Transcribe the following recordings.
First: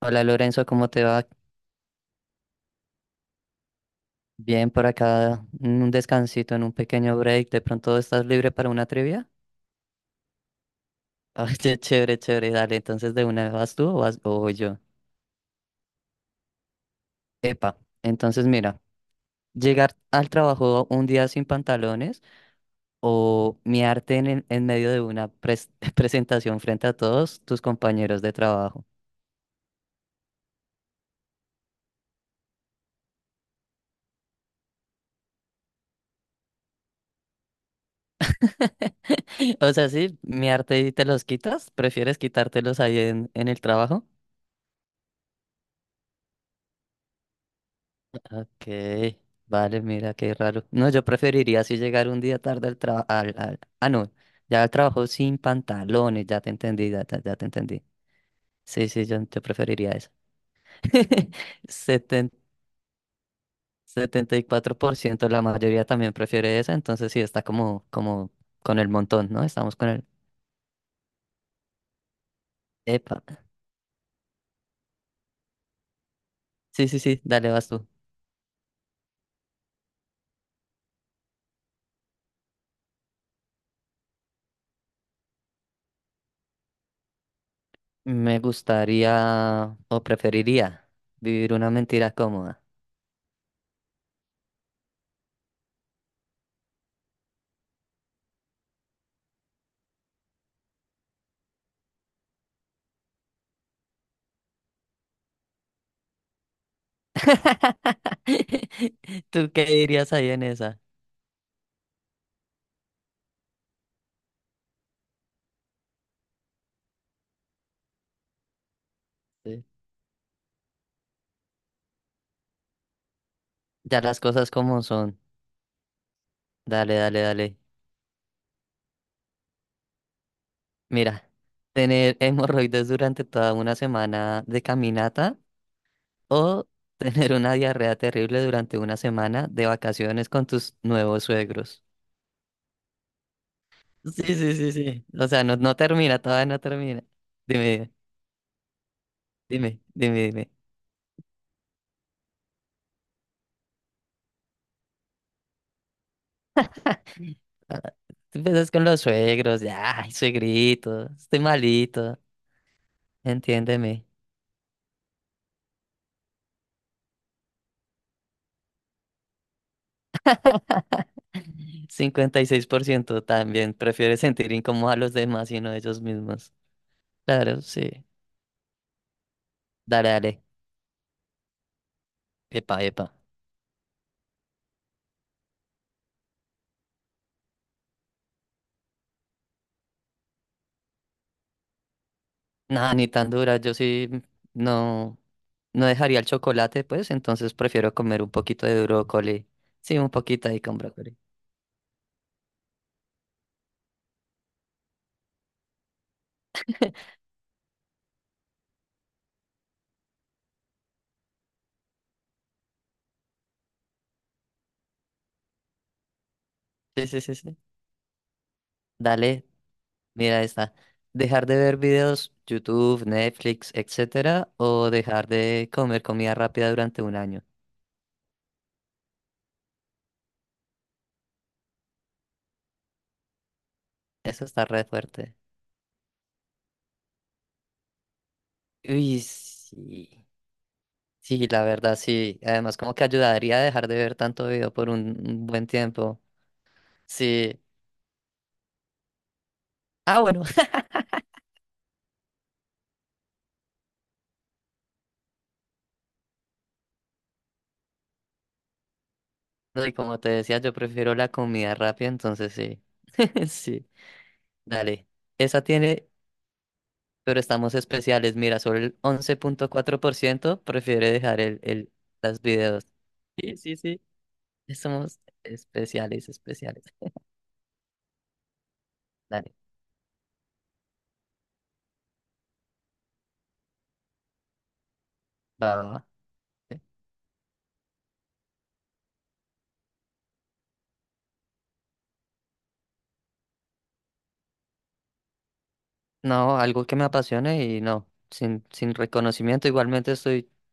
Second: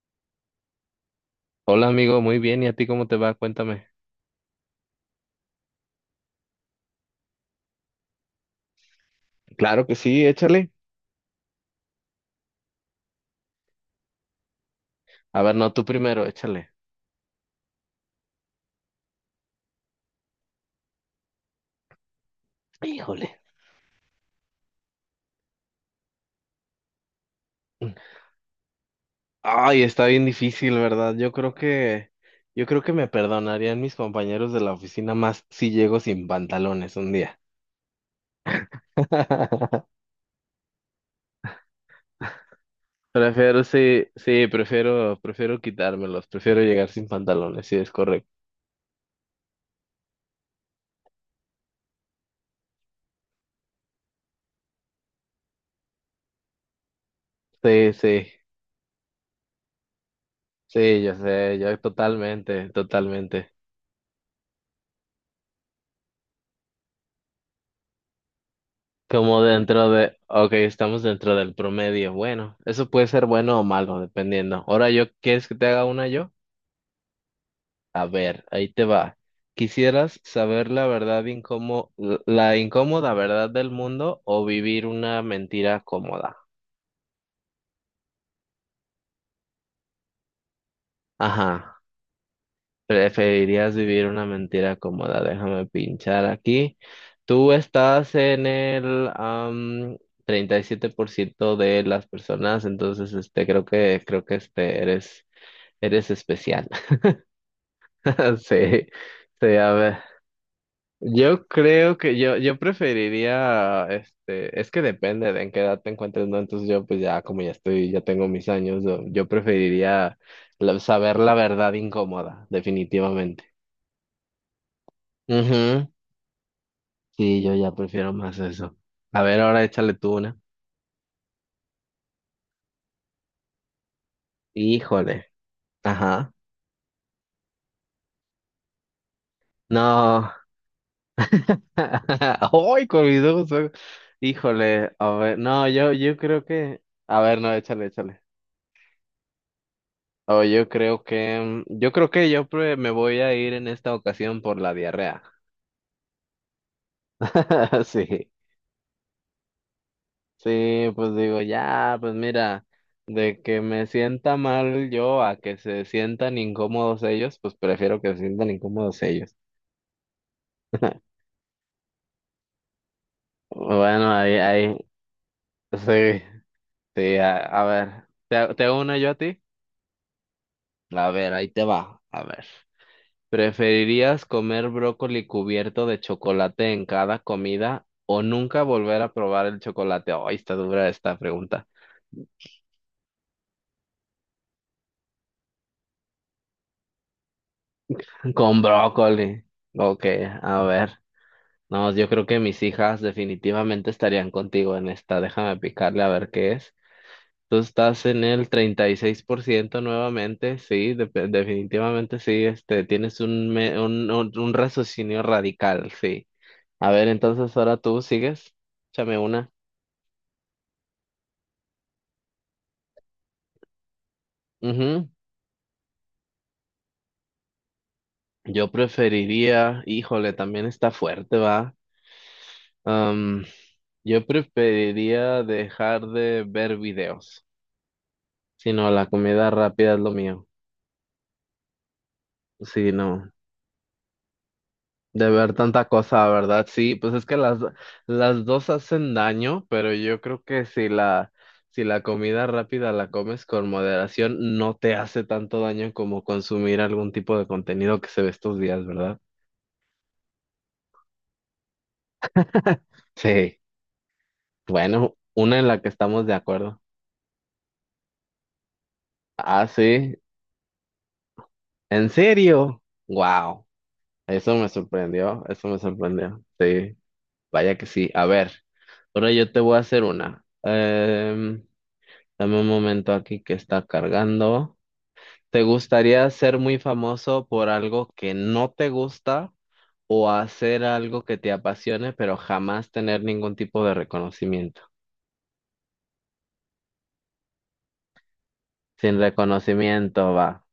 Hola Lorenzo, ¿cómo te va? Hola amigo, muy bien. ¿Y a ti cómo te va? Cuéntame. Bien por acá, en un descansito, en un pequeño break. ¿De pronto estás libre para una trivia? Claro que sí, échale. Oye, chévere, chévere, dale. Entonces, ¿de una vas tú o vas o voy yo? A ver, no, tú primero, échale. Epa, entonces mira, llegar al trabajo un día sin pantalones Híjole. o miarte en, en medio de una presentación frente a todos tus compañeros de trabajo. Ay, está bien difícil, ¿verdad? Yo creo que me perdonarían mis compañeros de la oficina más si llego sin pantalones un día. O sea, sí, miarte y te los quitas, ¿prefieres quitártelos ahí en el Prefiero, trabajo? sí, sí, prefiero quitármelos, prefiero llegar sin pantalones, sí, es correcto. Ok, vale, mira qué raro. No, yo preferiría así llegar un día tarde al trabajo. No, ya al trabajo sin pantalones, ya te entendí, ya, ya te entendí. Sí, sí, Sí, sí, yo preferiría eso. sí, yo sé, yo Seten- totalmente, totalmente. 74%, la mayoría también prefiere esa, entonces sí, está como, como con el montón, Como ¿no? Estamos con dentro el... de, ok, estamos dentro del promedio. Bueno, eso puede Epa. ser bueno o malo, dependiendo. Ahora yo, ¿quieres que te haga una yo? Sí, sí, sí, dale, vas tú. A ver, ahí te va. ¿Quisieras saber la verdad la incómoda verdad del mundo o vivir una mentira cómoda? Me gustaría o preferiría vivir una Ajá, mentira cómoda. preferirías vivir una mentira cómoda. Déjame pinchar aquí. Tú estás en el 37% de las personas, entonces este creo que este eres especial. Sí, ¿Tú sí, qué a ver. dirías ahí en esa? Yo creo que yo preferiría, este, es que depende de en qué edad te encuentres, ¿no? Entonces yo pues ya como ya estoy, ya tengo mis años, yo Sí. preferiría saber la verdad incómoda, definitivamente. Ya las cosas como son. Ujú. Dale, dale, Sí, yo dale. ya prefiero más eso. A ver, ahora échale tú una. Mira, tener hemorroides durante toda una semana de Híjole. caminata Ajá. o tener una diarrea terrible durante una semana de vacaciones No. con tus nuevos suegros. Ay, con mis ojos. Sí, sí, sí, Híjole. sí. A O ver, sea, no, no, no yo termina, creo todavía no que. termina. A ver, no, échale, Dime, échale. dime, dime, Oh, dime. yo creo que me voy a ir en esta ocasión por la diarrea. Ah, Sí, tú empiezas con los suegros, ya, ay, sí, suegrito, pues digo, estoy ya, pues malito, mira, de que me entiéndeme. sienta mal yo a que se sientan incómodos ellos, pues prefiero que se sientan incómodos ellos. 56% también Bueno, prefiere ahí, sentir ahí, incómodo a los demás y no a ellos sí, mismos. sí, a, Claro, a sí. ver, ¿te uno yo a ti? Dale, dale. A ver, ahí te va, a ver. Epa, epa. ¿Preferirías comer brócoli cubierto de chocolate en cada comida o nunca volver a probar el chocolate? Ay, está dura esta pregunta. Nada, ni tan dura. Yo sí no, no dejaría el chocolate, pues, entonces prefiero comer un Con poquito de brócoli. brócoli. Sí, Ok, un poquito ahí a con ver. brócoli. No, yo creo que mis hijas definitivamente estarían contigo en esta. Déjame picarle a ver qué es. Tú estás en el 36% nuevamente, sí, definitivamente sí, este, tienes un, me- un raciocinio radical, sí. A Sí, ver, sí, sí, entonces sí. ahora tú sigues, échame Dale, una. mira esta. Dejar de ver videos, YouTube, Netflix, etcétera, o Ujú. dejar de comer comida rápida durante un año. Yo preferiría, híjole, también está fuerte, va. Am, yo Eso está re fuerte. preferiría dejar de ver videos. Si no, la Uy, comida rápida es lo sí. mío. Sí, la verdad, sí. Además, Si como que no, ayudaría a dejar de ver tanto video por de un ver buen tanta tiempo. cosa, ¿verdad? Sí, pues es que Sí, las dos hacen daño, pero yo ah, creo bueno. que si la comida rápida la comes con moderación, no te hace tanto daño como consumir algún tipo de contenido que se ve estos días, ¿verdad? No, y como te decía, yo prefiero la comida rápida, entonces sí. Sí, Sí. Dale. bueno, una Esa en la que tiene, estamos de acuerdo. pero estamos especiales. Mira, solo el once Ah, punto cuatro por sí. ciento. prefiere dejar el, ¿En los serio? videos. Sí, Wow, sí, sí. eso me Somos sorprendió, eso me especiales, sorprendió. especiales. Sí, vaya que sí. A ver, ahora yo Dale. te voy a hacer una. Em, dame un momento aquí que está cargando. ¿Te Va, va, va. gustaría ser muy Sí. famoso por algo que no te gusta o hacer algo que te apasione pero jamás tener ningún tipo de reconocimiento? No, algo que me apasione y no. Sin, sin Sin reconocimiento, igualmente reconocimiento estoy va.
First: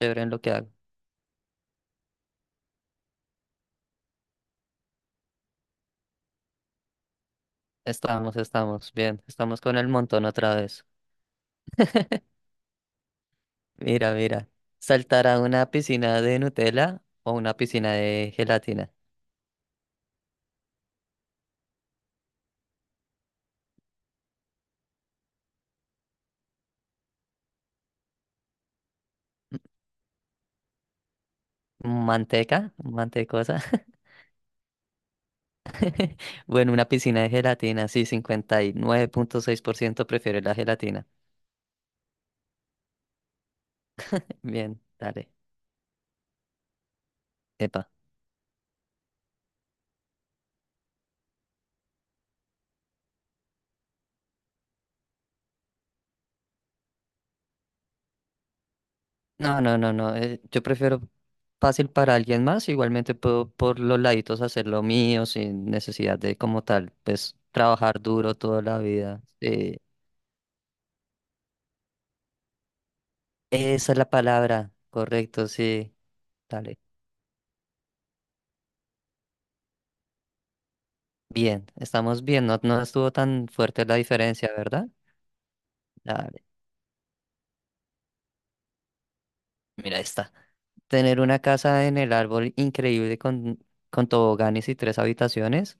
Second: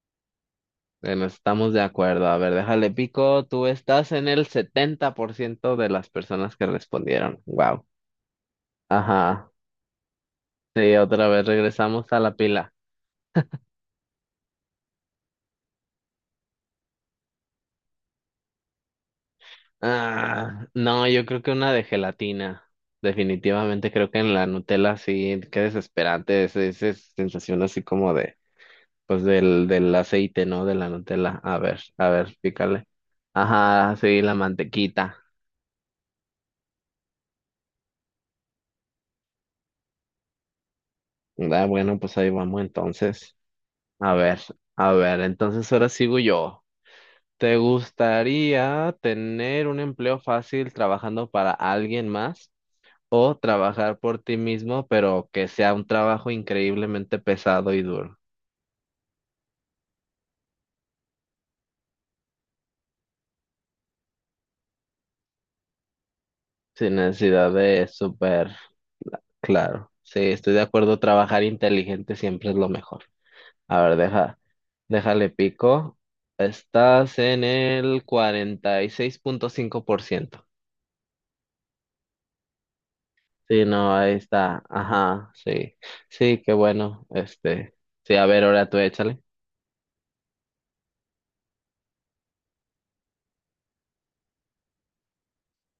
chévere en lo que hago. Bueno, estamos de acuerdo. A ver, déjale pico. Tú estás en el 70% de las personas que respondieron. Wow. Estamos, estamos bien. Ajá. Estamos con el montón otra vez. Sí, otra vez regresamos a la pila. Mira, mira. Saltar a una piscina de Nutella o una piscina de gelatina. Ah, no, yo creo que una de gelatina. Definitivamente creo que en la Nutella sí, qué desesperante esa sensación así como de, pues del aceite, ¿no? De la Nutella. A ver, Manteca, pícale. mantecosa. Ajá, sí, la mantequita. Bueno, una piscina de gelatina, sí, 59.6% prefiere la gelatina. Ah, bueno, pues ahí vamos entonces. A ver, Bien, a ver, dale. entonces ahora sigo yo. ¿Te Epa. gustaría tener un empleo fácil trabajando para alguien más o trabajar por ti mismo, pero que sea un trabajo increíblemente pesado y duro, No, no, no, no. Yo prefiero fácil para alguien más. Igualmente puedo por los laditos hacer lo mío sin necesidad de como tal, sin pues necesidad de trabajar duro súper toda la vida. Sí. claro? Sí, estoy de acuerdo, trabajar inteligente siempre es lo mejor. A Esa ver, es la palabra. déjale Correcto, sí. pico. Dale. Estás en el cuarenta y seis punto cinco por ciento. Bien, estamos bien, no, no estuvo tan Sí, fuerte no, la ahí diferencia, está. ¿verdad? Ajá, sí. Sí, Dale, qué bueno. Este, sí, a ver, ahora tú échale. mira esta. Tener una casa en el árbol increíble con toboganes y tres habitaciones,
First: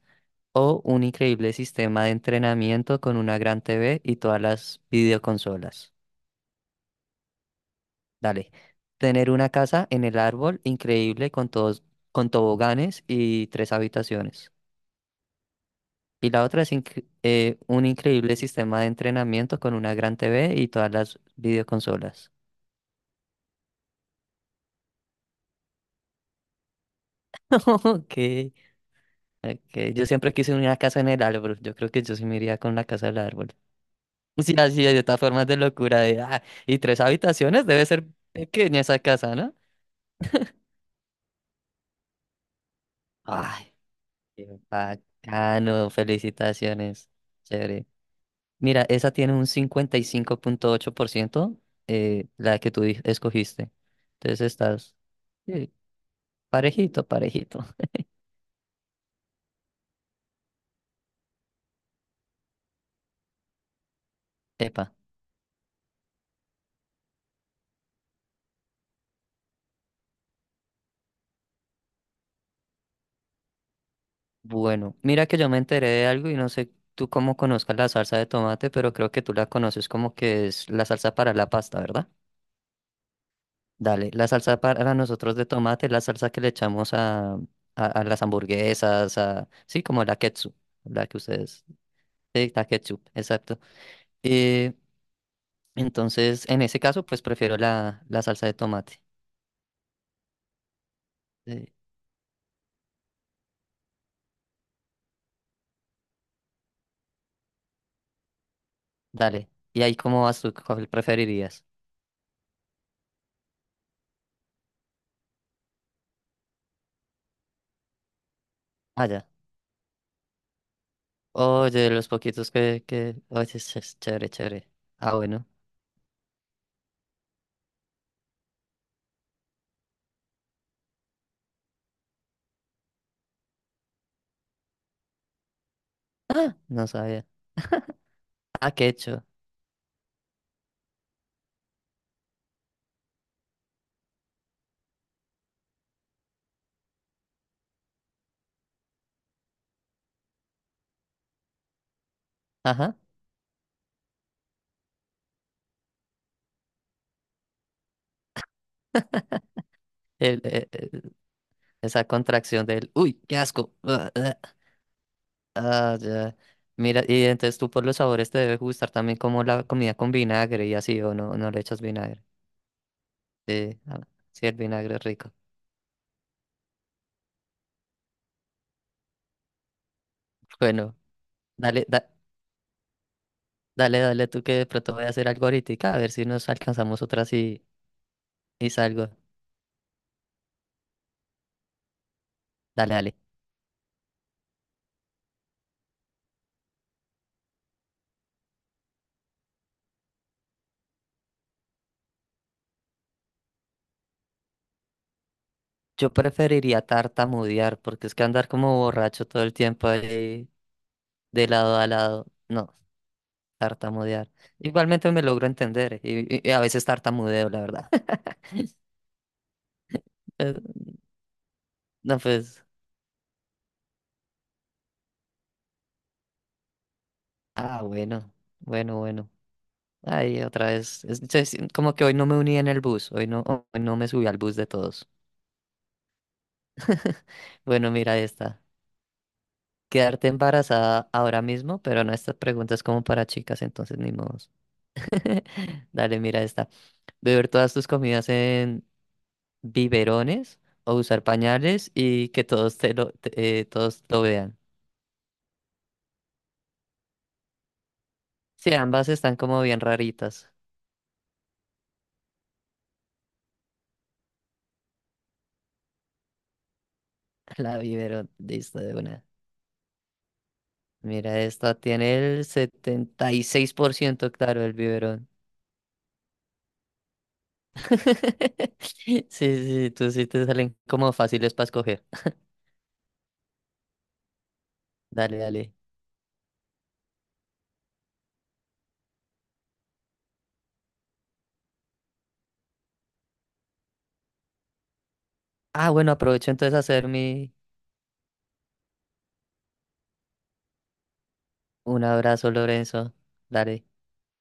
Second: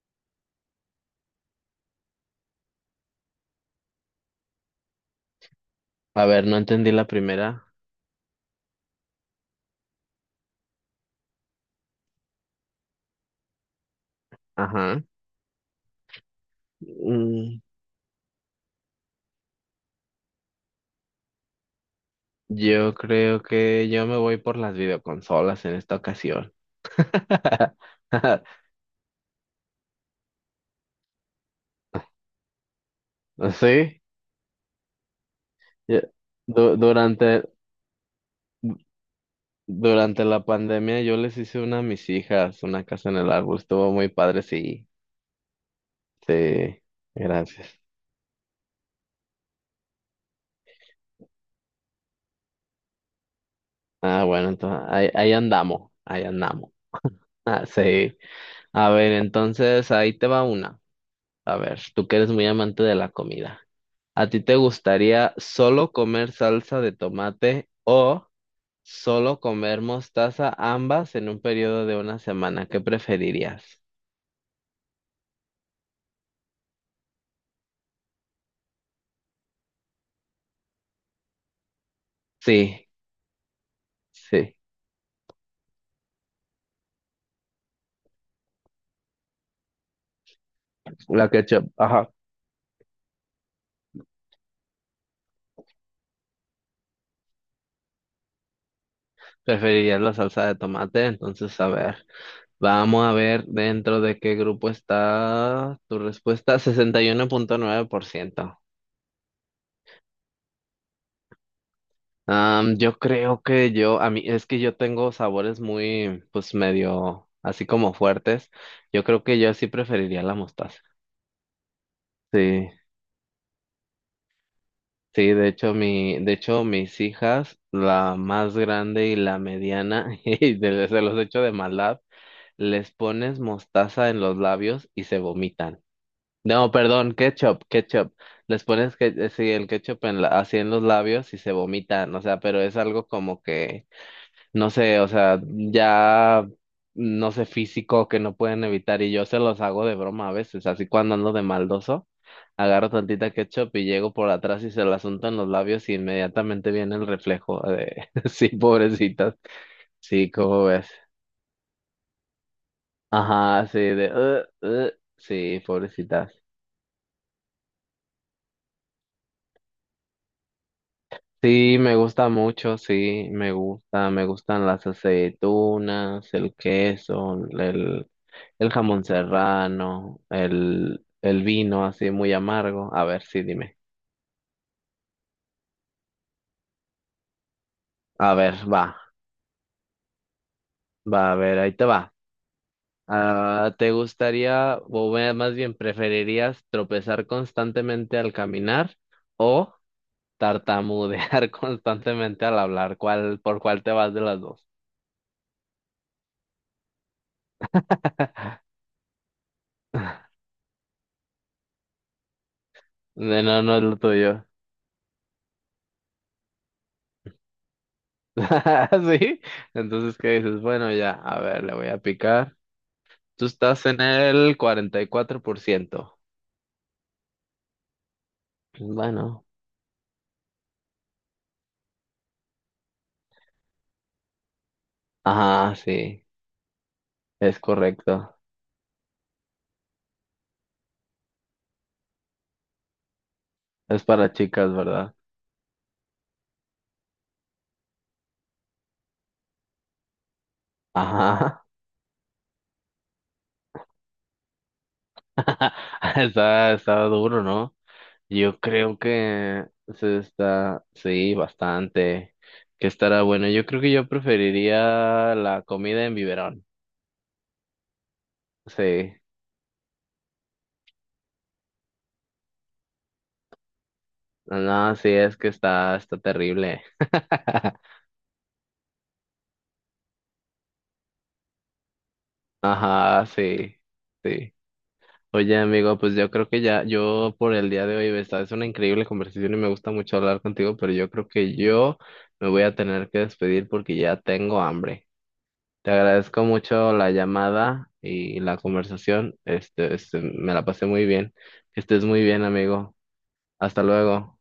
o un increíble sistema de entrenamiento con una gran TV y todas las videoconsolas. A ver, no entendí la primera. Dale. Tener una casa en el árbol increíble con todos, con toboganes y tres habitaciones. Ajá. Y la otra es Mm, un increíble sistema de entrenamiento con una gran TV y todas las videoconsolas. yo creo que yo me voy por las videoconsolas en esta ocasión. Ok. Ok, yo siempre quise una casa en el árbol. Yo creo que yo sí me iría con la casa del árbol. Sí, Sí, así de estas formas de locura yo- de, ah, y tres durante, habitaciones, debe ser pequeña esa casa, ¿no? durante la pandemia yo les hice una a mis hijas, una casa en el árbol. Ay, Estuvo muy padre, qué sí. bacano, Sí, felicitaciones. gracias. Chévere. Mira, esa tiene un 55.8%, la que tú escogiste. Ah, Entonces bueno, entonces estás, ahí, ahí sí, andamos, ahí andamos. parejito, parejito. Ah, sí. A ver, entonces ahí te va una. A ver, tú que eres muy amante de la comida. ¿A ti te Epa. gustaría solo comer salsa de tomate o solo comer mostaza, ambas en un periodo de una semana? ¿Qué preferirías? Bueno, mira que yo me enteré de algo y no sé tú cómo conozcas la salsa de tomate, pero creo que tú la conoces como que es la salsa para la pasta, ¿verdad? Sí, Dale, la sí, salsa para nosotros de tomate es la salsa que le echamos a las hamburguesas, a, sí, como la ketchup, la que la ustedes, ketchup, ajá. sí, la ketchup, exacto. Eh, entonces, en ese caso, pues prefiero la, la salsa de tomate. Preferirías la salsa de tomate, entonces a Eh, ver, vamos a ver dentro de qué grupo está tu respuesta, 61.9%. Dale, ¿y ahí cómo vas tú? ¿Cuál preferirías? Am, yo creo que yo, a mí, es que yo tengo sabores muy, pues medio, así como fuertes. Yo Ah, creo ya. que yo sí preferiría la mostaza. Oye, los poquitos Sí, que... Oye, es chévere, chévere. Ah, sí, bueno. de hecho, mi, de hecho, mis hijas, la más grande y la mediana, y se los echo de maldad, les pones mostaza en los labios y se vomitan. Ah, No, no perdón, sabía. ketchup, ketchup. Les Ah, qué pones que, hecho. Sí, el ketchup en así en los labios y se vomitan. O sea, pero es algo como que no sé, o sea, ya, no sé, físico que no pueden evitar y yo se los hago de broma a veces, así cuando ando de maldoso, agarro Ajá. tantita ketchup y llego por atrás y se la unto en los labios y inmediatamente viene el reflejo de, sí, pobrecitas, sí, El, ¿cómo eh, ves? eh, esa contracción del, uy, qué Ajá, asco. sí, Ah, ah, de, "Ugh, ugh", sí, ah, pobrecitas. ya. Mira, y entonces tú por los sabores te debe gustar también como la comida con vinagre y así, o no, no le Sí, echas me vinagre. gusta mucho, sí, me Sí, ah, gusta, me sí, el gustan las vinagre es rico. aceitunas, el queso, el jamón serrano, Bueno, el dale, vino así muy amargo. A ver, sí, dime. dale, dale tú que de pronto voy a hacer algo ahorita, a ver si nos alcanzamos otras A ver, y va, salgo. va, a ver, ahí te va. Dale, dale. Ah, ¿te gustaría, más bien, preferirías tropezar constantemente al caminar o tartamudear constantemente al hablar? ¿Cuál, por cuál te vas de las dos? Yo preferiría tartamudear, porque es que andar como borracho todo el tiempo ahí de lado a lado. No. No, no es lo Tartamudear. tuyo. Igualmente me logro entender y a veces tartamudeo, la verdad. ¿Sí? Entonces, ¿qué Eh, dices? Bueno, ya, a ver, le voy a No, picar. pues, Tú estás en el cuarenta y cuatro por ciento. ah, bueno, Pues bueno, bueno. bueno, Ay, otra vez. Como que hoy no me uní en el bus, hoy no me subí al bus de todos. ajá, sí, es Bueno, mira correcto. esta. Quedarte embarazada ahora mismo, pero no, esta pregunta es como para chicas, entonces Es ni para modos. chicas, ¿verdad? Dale, mira esta. Beber todas tus comidas en biberones o usar Ajá. pañales y que todos te lo, todos lo vean. Está, está duro, ¿no? Yo Sí, creo ambas están como que bien se raritas. está, sí, bastante. Que estará bueno. Yo creo que yo preferiría la comida en biberón. La vivero listo de Sí. una. Mira, esta tiene el 76% claro el No, sí, biberón. es que está, está terrible. Sí, sí, tú sí te salen como fáciles para escoger. Ajá, sí, sí. Dale, Oye, dale. amigo, pues yo creo que ya, yo por el día de hoy, esta es una increíble conversación y me gusta mucho hablar contigo, pero yo creo que yo me voy a tener que despedir porque ya tengo hambre. Te Ah, bueno, agradezco aprovecho entonces a mucho hacer la mi llamada y la conversación. Este, me la pasé muy bien. Que un estés muy bien, abrazo, amigo. Lorenzo. Hasta Dale. luego.